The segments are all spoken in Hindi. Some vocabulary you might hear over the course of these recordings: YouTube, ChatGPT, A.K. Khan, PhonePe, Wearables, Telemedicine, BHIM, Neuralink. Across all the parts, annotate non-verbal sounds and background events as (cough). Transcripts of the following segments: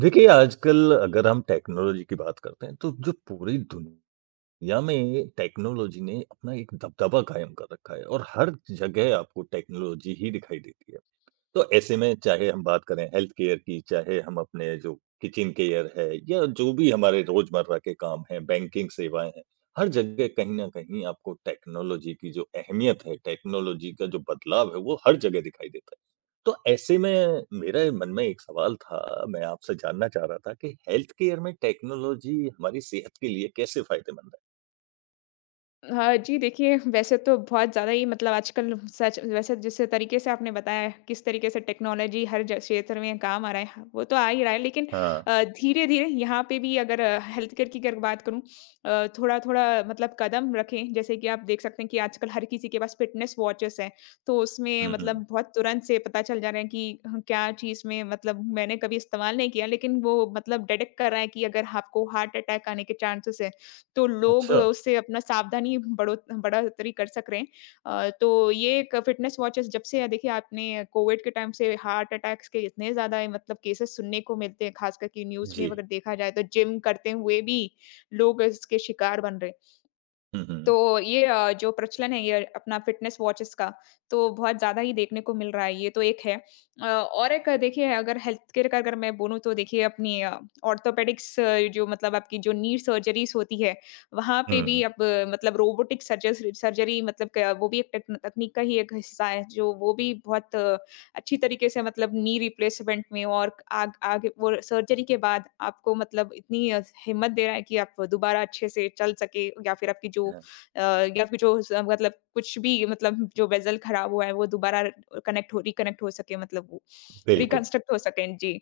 देखिए, आजकल अगर हम टेक्नोलॉजी की बात करते हैं, तो जो पूरी दुनिया में टेक्नोलॉजी ने अपना एक दबदबा कायम कर रखा है और हर जगह आपको टेक्नोलॉजी ही दिखाई देती है। तो ऐसे में चाहे हम बात करें हेल्थ केयर की, चाहे हम अपने जो किचन केयर है या जो भी हमारे रोज़मर्रा के काम हैं, बैंकिंग सेवाएँ हैं, हर जगह कहीं न कहीं आपको टेक्नोलॉजी की जो अहमियत है, टेक्नोलॉजी का जो बदलाव है, वो हर जगह दिखाई देता है। तो ऐसे में मेरे मन में एक सवाल था, मैं आपसे जानना चाह रहा था कि हेल्थ केयर में टेक्नोलॉजी हमारी सेहत के लिए कैसे फ़ायदेमंद है? हाँ जी, देखिए वैसे तो बहुत ज़्यादा ही मतलब आजकल सच वैसे जिस तरीके से आपने बताया किस तरीके से टेक्नोलॉजी हर ज क्षेत्र में काम आ रहा है, हाँ, वो तो आ ही रहा है लेकिन हाँ। धीरे-धीरे यहाँ पे भी अगर हेल्थ केयर की अगर बात करूँ। थोड़ा-थोड़ा मतलब कदम रखें। जैसे कि आप देख सकते हैं कि आजकल हर किसी के पास फ़िटनेस वॉचेस हैं। तो उसमें हुँ, हुँ। मतलब बहुत तुरंत से पता चल जा रहा है कि ह क्या चीज़ में मतलब मैंने कभी इस्तेमाल नहीं किया, लेकिन वो मतलब डिटेक्ट कर रहा है कि अगर आपको हार्ट अटैक आने के चांसेस है। तो लोग अच्छा, उससे अपना सावधानी बढ़ोतरी कर सक रहे हैं। तो ये एक फिटनेस वॉचेस जब से है, देखिए आपने कोविड के टाइम से हार्ट अटैक्स के इतने ज़्यादा मतलब केसेस सुनने को मिलते हैं। खास करके न्यूज़ में जी। अगर देखा जाए तो जिम करते हुए भी लोग इसके शिकार बन रहे हैं। हुँ, तो हुँ। ये जो प्रचलन है ये अपना फ़िटनेस वॉचेस का, तो बहुत ज़्यादा ही देखने को मिल रहा है। ये तो एक है। और एक देखिए अगर हेल्थ केयर का अगर मैं बोलूँ तो देखिए अपनी ऑर्थोपेडिक्स जो मतलब आपकी जो नी सर्जरीज़ होती है। वहाँ पे भी हुँ। अब मतलब रोबोटिक सर्जस सर्जरी मतलब क वो भी एक टेक्न तकनीक का ही एक हिस्सा है, जो वो भी बहुत अच्छी तरीके से मतलब नी रिप्लेसमेंट में और आग आगे वो सर्जरी के बाद आपको मतलब इतनी हिम्मत दे रहा है कि आप दोबारा अच्छे से चल सके, या फिर आपकी जो हाँ, अ, या फिर जो स मतलब कुछ भी मतलब जो वेसल खराब हुआ है वो दोबारा कनेक्ट हो रिकनेक्ट हो सके, मतलब वो बिल्कुल। रिकंस्ट्रक्ट हो सकें। जी।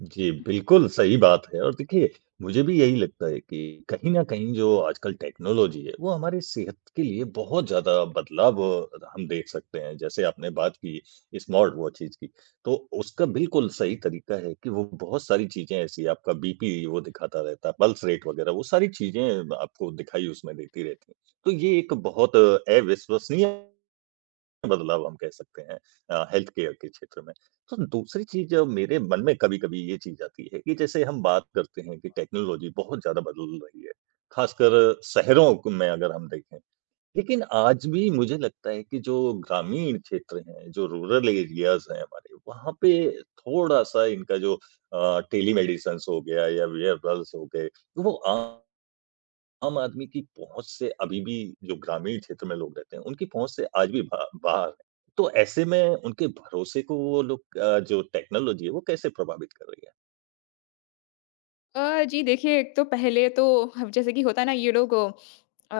जी, बिल्कुल सही बात है और देखिए, मुझे भी यही लगता है कि कहीं न कहीं जो आजकल टेक्नोलॉजी है, वो हमारी सेहत के लिए बहुत ज़्यादा बदलाव हम देख सकते हैं। जैसे आपने बात की स्मार्ट वॉचेज़ की, तो उसका बिल्कुल सही तरीका है कि वो बहुत सारी चीज़ें ऐसी आपका बीपी वो दिखाता रहता है, पल्स रेट वगैरह वो सारी चीज़ें आपको दिखाई उसमें देती रहती हैं। तो ये एक बहुत अविश्वसनीय बदलाव हम कह सकते हैं हेल्थ केयर के क्षेत्र में। तो दूसरी चीज़ मेरे मन में कभी-कभी ये चीज़ आती है कि जैसे हम बात करते हैं कि टेक्नोलॉजी बहुत ज़्यादा बदल रही है, ख़ासकर शहरों क में अगर हम देखें। लेकिन आज भी मुझे लगता है कि जो ग्रामीण क्षेत्र हैं, जो रूरल एरियाज़ हैं हमारे, वहाँ पे थोड़ा-सा इनका जो टेलीमेडिसिन्स हो गया या वेयरबल्स हो गए, वो आ आम आदमी की पहुँच से अभी भी जो ग्रामीण क्षेत्र में लोग रहते हैं, उनकी पहुँच से आज भी बा बाहर है। तो ऐसे में उनके भरोसे को वो लोग जो टेक्नोलॉज़ी है, वो कैसे प्रभावित कर रही है? जी देखिए, एक तो पहले तो अब जैसे कि होता है ना ये लोग अ,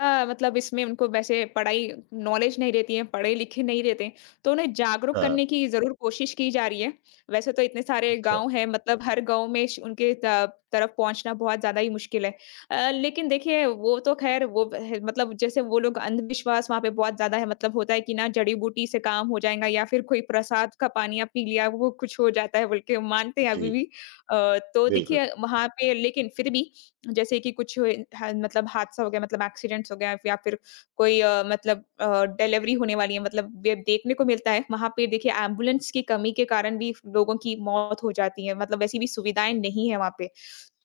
अ, मतलब इसमें उनको वैसे पढ़ाई नॉलेज नहीं रहती है, पढ़े-लिखे नहीं रहते, तो उन्हें जागरूक हाँ, करने की ज़रूर कोशिश की जा रही है। वैसे तो इतने सारे अच्छा। गाँव हैं, मतलब हर गाँव में श उनके त तरफ पहुँचना बहुत ज़्यादा ही मुश्किल है। लेकिन देखिए वो तो ख़ैर वो ह मतलब जैसे वो लोग अंधविश्वास वहाँ पे बहुत ज़्यादा है, मतलब होता है कि ना जड़ी-बूटी से काम हो जाएगा या फिर कोई प्रसाद का पानी आप पी लिया वो कुछ हो जाता है बोल के मानते हैं जी, अभी भी। तो बिल्कुल। देखिए वहाँ पे लेकिन फिर भी जैसे कि कुछ ह मतलब हादसा हो गया, मतलब एक्सीडेंट्स हो गया, या फिर कोई मतलब डिलीवरी होने वाली है, मतलब ये देखने को मिलता है। वहाँ पे देखिए एम्बुलेंस की कमी के कारण भी लोगों की मौत हो जाती है, मतलब वैसी भी सुविधाएँ नहीं है वहाँ पे।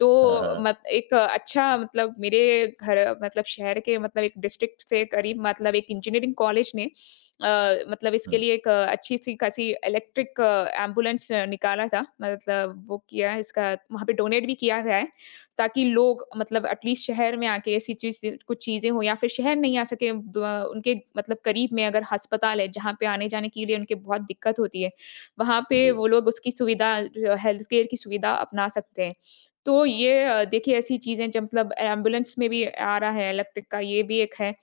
तो हाँ, हाँ। मत एक अच्छा मतलब मेरे घर मतलब शहर के मतलब एक डिस्ट्रिक्ट से करीब मतलब एक इंजीनियरिंग कॉलेज ने मतलब इसके हुँ, लिए एक अच्छी-सी खासी इलेक्ट्रिक एम्बुलेंस निकाला था, मतलब वो किया है, इसका वहाँ पे डोनेट भी किया गया है, ताकि लोग मतलब एटलीस्ट शहर में आके ऐसी चीज़ कुछ चीज़ें हो, या फिर शहर नहीं आ सके द उनके मतलब करीब में अगर अस्पताल है, जहाँ पे आने-जाने के लिए उनके बहुत दिक्कत होती है, वहाँ पे जी। वो लोग उसकी सुविधा हेल्थ केयर की सुविधा अपना सकते हैं। तो ये देखिए ऐसी चीज़ें, जब मतलब एम्बुलेंस में भी आ रहा है इलेक्ट्रिक का, ये भी एक है।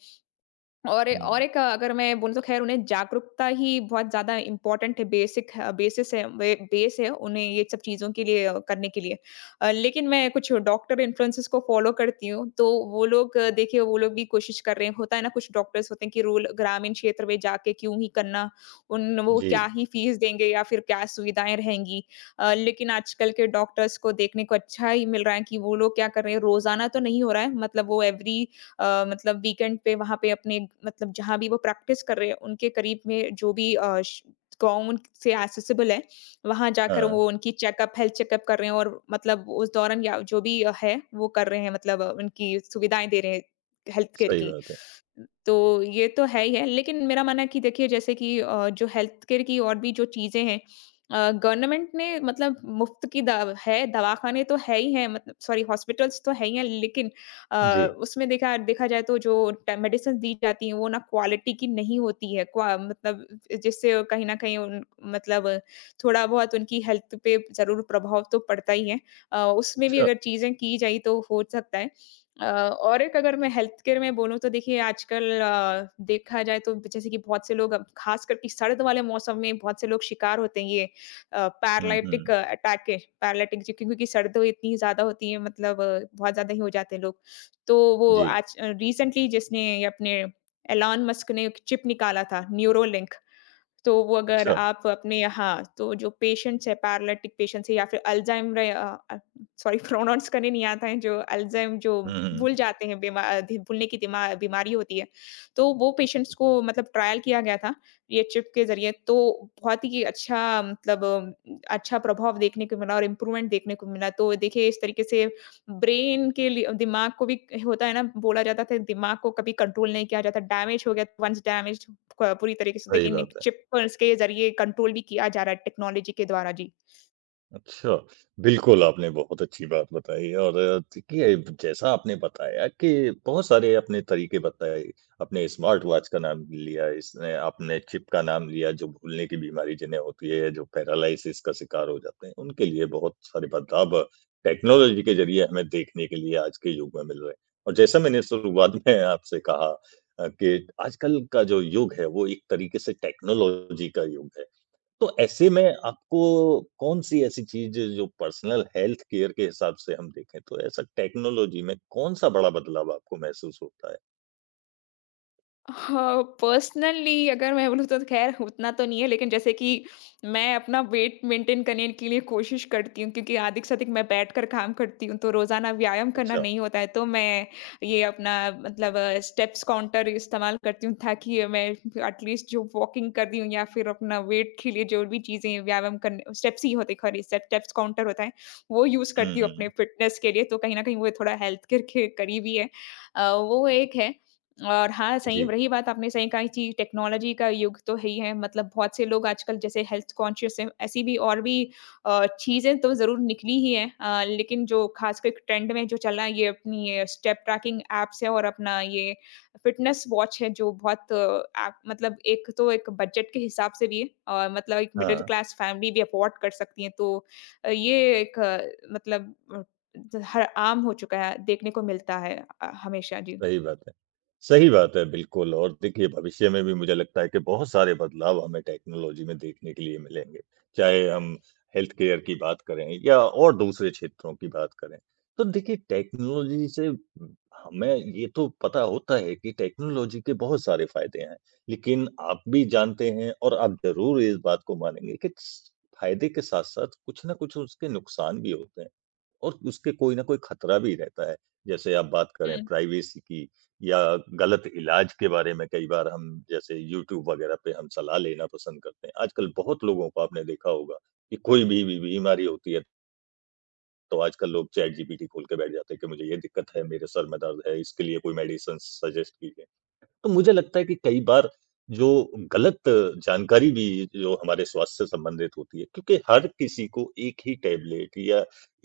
और ए और हुँ, एक अगर मैं बोलूँ तो ख़ैर उन्हें जागरूकता ही बहुत ज़्यादा इम्पोर्टेंट है, बेसिक है बेसिस है वे बेस है उन्हें ये सब चीज़ों के लिए करने के लिए। लेकिन मैं कुछ डॉक्टर इन्फ्लुएंसर्स को फ़ॉलो करती हूँ, तो वो लोग देखिए वो लोग भी कोशिश कर रहे हैं। होता है ना, कुछ डॉक्टर्स होते हैं कि रूल ग्रामीण क्षेत्र में जाके क्यों ही करना, उन वो जी। क्या ही फ़ीस देंगे या फिर क्या सुविधाएँ रहेंगी। लेकिन आजकल के डॉक्टर्स को देखने को अच्छा ही मिल रहा है कि वो लोग क्या कर रहे हैं। रोज़ाना तो नहीं हो रहा है, मतलब वो मतलब वीकेंड पे वहाँ पे अपने मतलब जहाँ भी वो प्रैक्टिस कर रहे हैं, उनके करीब में जो भी गाँव से एक्सेसिबल है, वहां जाकर हाँ, वो उनकी चेकअप हेल्थ चेकअप कर रहे हैं, और मतलब उस दौरान या जो भी है वो कर रहे हैं, मतलब उनकी सुविधाएं दे रहे हैं हेल्थ केयर सही की। बात है। तो ये तो है ही है, लेकिन मेरा मानना है कि देखिए जैसे कि जो हेल्थ केयर की और भी जो चीजें हैं, गवर्नमेंट ने मतलब मुफ्त की दवा है, दवाखाने तो है ही है, मतलब सॉरी हॉस्पिटल्स तो है ही है, लेकिन जी, उसमें देखा देखा जाए तो जो ट मेडिसिन्स दी जाती हैं वो ना क्वालिटी की नहीं होती है, क्वा मतलब जिससे कहीं न कहीं उन मतलब थोड़ा बहुत उनकी हेल्थ पे ज़रूर प्रभाव तो पड़ता ही है। उसमें भी अच्छा। अगर चीज़ें की जाएँ तो हो सकता है। और एक अगर मैं हेल्थ केयर में बोलूँ तो देखिए आजकल देखा जाए तो जैसे कि बहुत से लोग अब ख़ासकर कि सर्द वाले मौसम में बहुत से लोग शिकार होते हैं ये हुँ, पैरालाइटिक हुँ। अटैक के, पैरालाइटिक जो क्योंकि सर्द इतनी ज़्यादा होती है, मतलब बहुत ज़्यादा ही हो जाते हैं लोग। तो वो जी, आज रिसेंटली जिसने ये अपने एलन मस्क ने एक चिप निकाला था न्यूरोलिंक। तो वो अगर अच्छा। आप अपने यहाँ तो जो पेशेंट्स है, पैरालिटिक पेशेंट्स है या फिर अल्जाइमर, सॉरी प्रोनाउंस (laughs) करने नहीं आता है, जो अल्जाइम जो हुँ, हुँ। भूल जाते हैं, बीमार भूलने की बीमारी होती है, तो वो पेशेंट्स को मतलब ट्रायल किया गया था ये चिप के जरिए। तो बहुत ही अच्छा, मतलब अच्छा प्रभाव देखने को मिला और इम्प्रूवमेंट देखने को मिला, तो देखिए इस तरीके से ब्रेन के लिए दिमाग को भी होता है ना, बोला जाता था दिमाग को कभी कंट्रोल नहीं किया जाता, डैमेज हो गया वन्स डैमेज्ड, प पूरी तरीके से सही देखिए निक बात है। चिप्स के ज़रिए कंट्रोल भी किया जा रहा है टेक्नोलॉजी के द्वारा। जी। अच्छा, बिल्कुल आपने बहुत अच्छी बात बताई और देखिए जैसा आपने बताया कि बहुत सारे आपने तरीके बताए, आपने स्मार्ट वॉच का नाम लिया, इसने आपने चिप का नाम लिया जो भूलने की बीमारी जिन्हें होती है, जो पैरालिसिस का शिकार हो जाते हैं, उनके लिए बहुत सारे बदलाव टेक्नोलॉजी के ज़रिए हमें देखने के लिए आज के युग में मिल रहे हैं। और जैसा मैंने शुरुआत में आपसे कहा कि आजकल का जो युग है वो एक तरीके से टेक्नोलॉजी का युग है। तो ऐसे में आपको कौन-सी ऐसी चीज़ जो पर्सनल हेल्थ केयर के हिसाब से हम देखें तो ऐसा टेक्नोलॉजी में कौन-सा बड़ा बदलाव आपको महसूस होता है? हाँ, पर्सनली अगर मैं बोलूँ तो ख़ैर उतना तो नहीं है, लेकिन जैसे कि मैं अपना वेट मेंटेन करने के लिए कोशिश करती हूँ, क्योंकि अधिक से अधिक मैं बैठकर काम करती हूँ, तो रोज़ाना व्यायाम करना अच्छा। नहीं होता है, तो मैं ये अपना मतलब स्टेप्स काउंटर इस्तेमाल करती हूँ, ताकि ये मैं एटलीस्ट जो वॉकिंग कर रही हूँ या फिर अपना वेट के लिए जो भी चीज़ें व्यायाम करने स्टेप्स ही होते, ख़ैर स्टेप्स काउंटर होता है, वो यूज़ हुँ, करती हूँ हुँ, अपने हुँ। फिटनेस के लिए, तो कहीं न कहीं वो थोड़ा हेल्थ केयर के करीब ही है। वो एक है। और हाँ, सही जी। रही बात, आपने सही कहा जी, टेक्नोलॉजी का युग तो है ही है, मतलब बहुत से लोग आजकल जैसे हेल्थ कॉन्शियस हैं, ऐसी भी और भी चीज़ें तो ज़रूर निकली ही हैं। लेकिन जो खासकर ट्रेंड में जो चला है, ये अपनी ये स्टेप ट्रैकिंग ऐप्स है, और अपना ये फिटनेस वॉच है, जो बहुत ऐप मतलब एक तो एक बजट के हिसाब से भी है और मतलब एक मिडल हाँ। क्लास फैमिली भी अफोर्ड कर सकती है। तो ये एक मतलब हर आम हो चुका है, देखने को मिलता है हमेशा। जी। सही बात है। सही बात है, बिल्कुल और देखिए भविष्य में भी मुझे लगता है कि बहुत सारे बदलाव हमें टेक्नोलॉजी में देखने के लिए मिलेंगे। चाहे हम हेल्थ केयर की बात करें या और दूसरे क्षेत्रों की बात करें। तो देखिए टेक्नोलॉजी से हमें ये तो पता होता है कि टेक्नोलॉजी के बहुत सारे फ़ायदे हैं। लेकिन आप भी जानते हैं और आप ज़रूर इस बात को मानेंगे कि स फ़ायदे के साथ-साथ कुछ न कुछ उसके नुकसान भी होते हैं। और उसके कोई ना कोई खतरा भी रहता है। जैसे आप बात करें हुँ, प्राइवेसी की या गलत इलाज के बारे में कई बार हम जैसे यूट्यूब वगैरह पे हम सलाह लेना पसंद करते हैं। आजकल बहुत लोगों को आपने देखा होगा कि कोई भी बी बीमारी होती है तो आजकल लोग चैट जीपीटी खोल के बैठ जाते हैं कि मुझे ये दिक्कत है, मेरे सर में दर्द है, इसके लिए कोई मेडिसिन्स सजेस्ट कीजिए। तो मुझे लगता है कि कई बार जो गलत जानकारी भी जो हमारे स्वास्थ्य से संबंधित होती है, क्योंकि हर किसी को एक ही टैबलेट या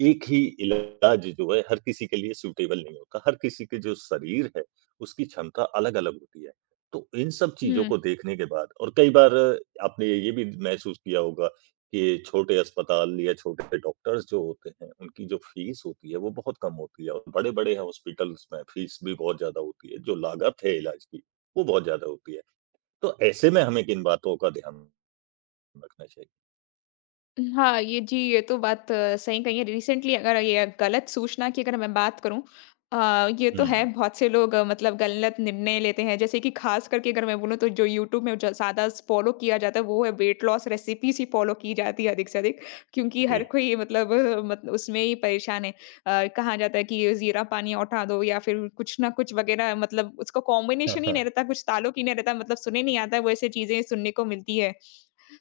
एक ही इलाज जो है, हर किसी के लिए सूटेबल नहीं होता। हर किसी के जो शरीर है, उसकी क्षमता अलग-अलग होती है। तो इन सब चीज़ों हुँ। को देखने के बाद और कई बार आपने ये भी महसूस किया होगा कि छोटे अस्पताल या छोटे डॉक्टर्स जो होते हैं, उनकी जो फीस होती है, वो बहुत कम होती है और बड़े-बड़े हॉस्पिटल्स में फीस भी बहुत ज़्यादा होती है, जो लागत है इलाज की वो बहुत ज़्यादा होती है। तो ऐसे में हमें किन बातों का ध्यान रखना चाहिए? हाँ, ये जी, ये तो बात सही कही है। रिसेंटली अगर ये गलत सूचना की अगर मैं बात करूँ, ये हुँ, तो है, बहुत से लोग मतलब गलत निर्णय लेते हैं। जैसे कि ख़ास करके अगर मैं बोलूँ तो जो यूट्यूब में जो ज़्यादा फ़ॉलो किया जाता है वो है वेट लॉस रेसिपीज़ ही फ़ॉलो की जाती है अधिक से अधिक, क्योंकि जी। हर कोई मतलब मत उसमें ही परेशान है। कहा जाता है कि ज़ीरा पानी उठा दो या फिर कुछ ना कुछ वग़ैरह, मतलब उसका कॉम्बिनेशन ही नहीं (laughs) रहता, कुछ ताल्लुक ही नहीं रहता, मतलब सुने नहीं आता है, वो ऐसी चीज़ें सुनने को मिलती है।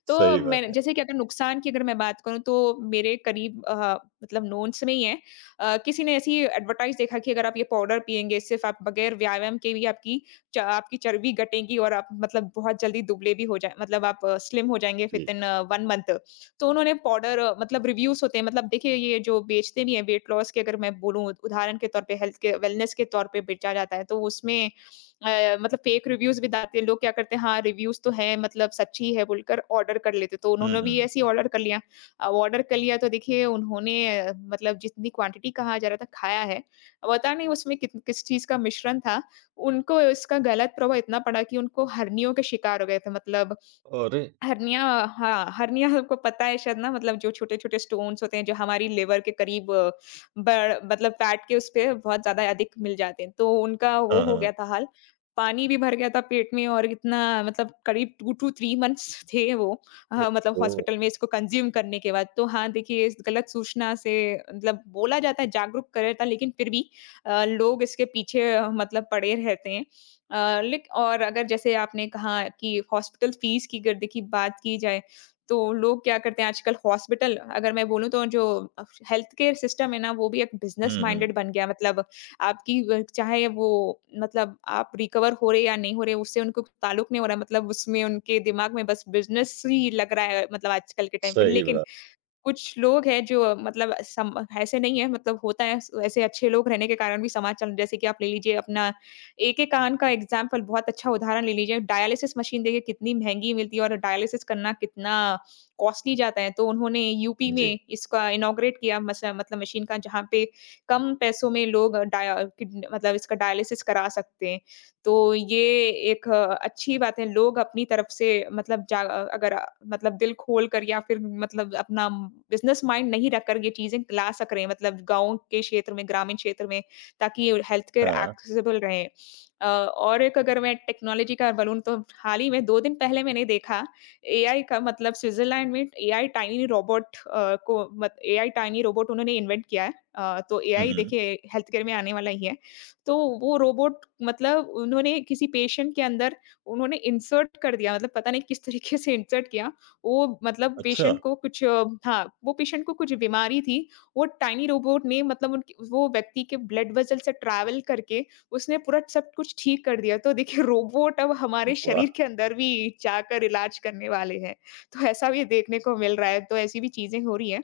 तो सही मैंने बात है। जैसे कि अगर नुकसान की अगर मैं बात करूँ, तो मेरे करीब मतलब नोन्स में ही है। किसी ने ऐसी एडवर्टाइज देखा कि अगर आप ये पाउडर पिएंगे, सिर्फ आप बगैर व्यायाम के भी आपकी आपकी चर्बी घटेगी और आप मतलब बहुत जल्दी दुबले भी हो जाए, मतलब आप स्लिम हो जाएंगे विद जी। In 1 month. तो उन्होंने पाउडर मतलब रिव्यूज होते हैं, मतलब देखिए ये जो बेचते भी हैं वेट लॉस के अगर मैं बोलूँ, उदाहरण के तौर पे हेल्थ के वेलनेस के तौर पे बेचा जाता है, तो उसमें मतलब फेक रिव्यूज़ भी डालते हैं। लोग क्या करते हैं, हाँ, रिव्यूज़ तो हैं मतलब सच्ची है बोलकर ऑर्डर कर लेते हैं, तो हुँ, उन्होंने भी हुँ। ऐसे ही ऑर्डर कर लिया। अब ऑर्डर कर लिया, तो देखिए उन्होंने मतलब जितनी क्वांटिटी कहा जा रहा था खाया है, अब पता नहीं उसमें कित किस चीज़ का मिश्रण था, उनको इसका गलत प्रभाव इतना पड़ा कि उनको हर्नियों के शिकार हो गए थे मतलब और हर्निया। हाँ, हर्निया आपको पता है शायद ना मतलब जो छोटे-छोटे स्टोन्स होते हैं, जो हमारी लिवर के करीब बड़ मतलब फैट के उस पे बहुत ज़्यादा अधिक मिल जाते हैं। तो उनका वो हाँ, हो हाँ। गया था हाल। पानी भी भर गया था पेट में और इतना मतलब करीब 2 टू 3 मंथ्स (laughs) थे वो मतलब ओह! हॉस्पिटल में इसको कंज़्यूम करने के बाद। तो हाँ, देखिए इस गलत सूचना से मतलब बोला जाता है जागरूक करा था, लेकिन फिर भी लोग इसके पीछे मतलब पड़े रहते हैं। अ, लिक और अगर जैसे आपने कहा कि हॉस्पिटल फ़ीस की अगर देखिए बात की जाए, तो लोग क्या करते हैं आजकल हॉस्पिटल अगर मैं बोलूँ तो जो अ, हेल्थ केयर सिस्टम है ना, वो भी एक बिज़नेस हुँ, हुँ। माइंडेड बन गया मतलब आपकी व चाहे वो मतलब आप रिकवर हो रहे या नहीं हो रहे, उससे उनको ताल्लुक नहीं हो रहा मतलब उसमें उनके दिमाग में बस बिज़नेस ही लग रहा है मतलब आजकल के टाइम पे। सही लेकिन बात। कुछ लोग हैं जो मतलब सम ऐसे नहीं है मतलब होता है, ऐसे अच्छे लोग रहने के कारण भी समाज चल जैसे कि आप ले लीजिए अपना, एके खान का एग्जाम्पल बहुत अच्छा उदाहरण ले लीजिए। डायलिसिस मशीन देखिए कितनी महँगी मिलती है और डायलिसिस करना कितना कॉस्टली जाता है। तो उन्होंने यूपी जी। में इसका इनॉग्रेट किया मस मतलब मशीन का, जहाँ पे कम पैसों में लोग डाया किड मतलब इसका डायलिसिस करा सकते हैं। तो ये एक अच्छी बात है, लोग अपनी तरफ से मतलब जा अगर मतलब दिल खोल कर या फिर मतलब अपना बिज़नेस माइंड नहीं रख कर ये चीज़ें ला सक रहे हैं मतलब गाँव के क्षेत्र में, ग्रामीण क्षेत्र में, ताकि हेल्थ केयर हाँ। एक्सेसिबल रहे। और एक अगर मैं टेक्नोलॉजी का बोलूँ तो हाल ही में 2 दिन पहले मैंने देखा एआई का मतलब, स्विट्ज़रलैंड में एआई टाइनी रोबोट अ, को मत एआई टाइनी रोबोट उन्होंने इन्वेंट किया है। तो हुँ, एआई हुँ। देखिए हेल्थ केयर में आने वाला ही है। तो वो रोबोट मतलब उन्होंने किसी पेशेंट के अंदर उन्होंने इंसर्ट कर दिया मतलब पता नहीं किस तरीके से इंसर्ट किया। वो मतलब अच्छा! पेशेंट को कुछ हाँ, वो पेशेंट को कुछ बीमारी थी, वो टाइनी रोबोट ने मतलब उनकी वो व्यक्ति के ब्लड वेसल से ट्रैवल करके उसने पूरा सब कुछ ठीक कर दिया। तो देखिए रोबोट अब हमारे वाह! शरीर के अंदर भी जाकर इलाज करने वाले हैं। तो ऐसा भी देखने को मिल रहा है, तो ऐसी भी चीज़ें हो रही हैं।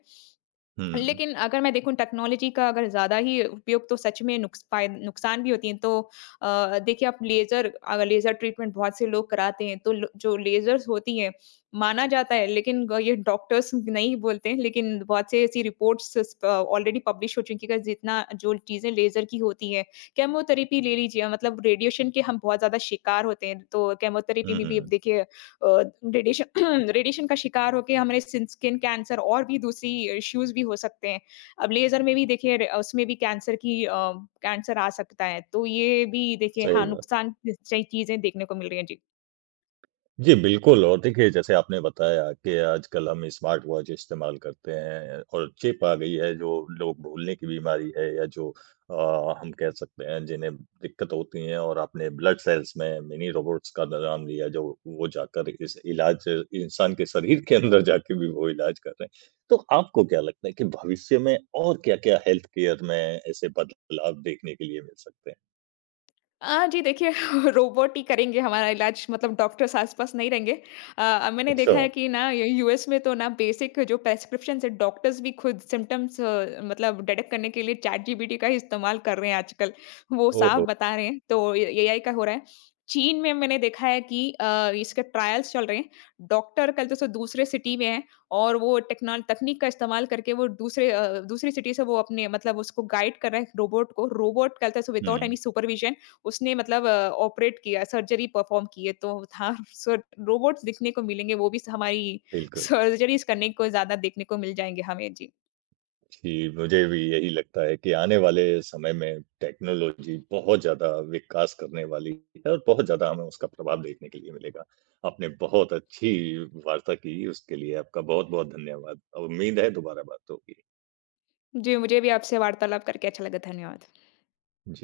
हुँ। लेकिन अगर मैं देखूँ टेक्नोलॉजी का अगर ज़्यादा ही उपयोग तो सच में नुक्स फाय नुकसान भी होती हैं। तो देखिए आप लेज़र अगर लेज़र ट्रीटमेंट बहुत से लोग कराते हैं, तो लो जो लेज़र्स होती हैं, माना जाता है लेकिन ग ये डॉक्टर्स नहीं बोलते हैं, लेकिन बहुत से ऐसी रिपोर्ट्स स प ऑलरेडी पब्लिश हो चुकी है, कि जितना जो चीज़ें लेज़र की होती हैं, केमोथेरेपी ले लीजिए मतलब रेडिएशन के हम बहुत ज़्यादा शिकार होते हैं। तो केमोथेरेपी हुँ, में भी अब हुँ। देखिए अ, रेडिएशन रेडिएशन (clears throat) का शिकार होके हमारे सिन स्किन कैंसर और भी दूसरी इश्यूज़ भी हो सकते हैं। अब लेज़र में भी देखिए र उसमें भी कैंसर की कैंसर आ सकता है। तो ये भी देखिए हाँ, सही बात। नुकसान जैसी चीज़ें देखने को मिल रही हैं। जी। जी, बिल्कुल और देखिए जैसे आपने बताया कि आजकल हम स्मार्ट वॉच इस्तेमाल करते हैं और चिप आ गई है जो लोग भूलने की बीमारी है या जो अ, हम कह सकते हैं जिन्हें दिक्कत होती है और आपने ब्लड सेल्स में मिनी रोबोट्स का नाम लिया जो वो जाकर इस इलाज इंसान के शरीर के अंदर जाके भी वो इलाज कर रहे हैं। तो आपको क्या लगता है कि भविष्य में और क्या-क्या हेल्थ केयर में ऐसे बदलाव देखने के लिए मिल सकते हैं? जी देखिए (laughs) रोबोट ही करेंगे हमारा इलाज मतलब डॉक्टर्स आस-पास नहीं रहेंगे। मैंने अच्छा, देखा है कि ना, ये यूएस में तो ना बेसिक जो प्रिस्क्रिप्शंस है डॉक्टर्स भी खुद सिम्पटम्स मतलब डिटेक्ट करने के लिए चैट जीपीटी का ही इस्तेमाल कर रहे हैं आजकल। वो साफ ओहो! बता रहे हैं तो ए एआई का हो रहा है। चीन में मैंने देखा है कि इसके ट्रायल्स चल रहे हैं। डॉक्टर कल तो सो दूसरे सिटी में है और वो टेक्नॉल तकनीक का इस्तेमाल करके वो दूसरी सिटी से वो अपने मतलब उसको गाइड कर रहा है रोबोट को। रोबोट कल तक सो विथआउट हुँ, एनी सुपरविजन उसने मतलब ऑपरेट किया, सर्जरी परफ़ॉर्म की है, तो हाँ, सो रोबोट्स दिखने को मिलेंगे, वो भी स हमारी बिल्कुल। सर्जरीज़ करने को ज़्यादा देखने को मिल जाएँगे हमें। जी। जी, मुझे भी यही लगता है कि आने वाले समय में टेक्नोलॉजी बहुत ज़्यादा विकास करने वाली है और बहुत ज़्यादा हमें उसका प्रभाव देखने के लिए मिलेगा। आपने बहुत अच्छी वार्ता की, उसके लिए आपका बहुत-बहुत धन्यवाद। उम्मीद है दोबारा बात होगी। जी, मुझे भी आपसे वार्तालाप करके अच्छा लगा। धन्यवाद। जी।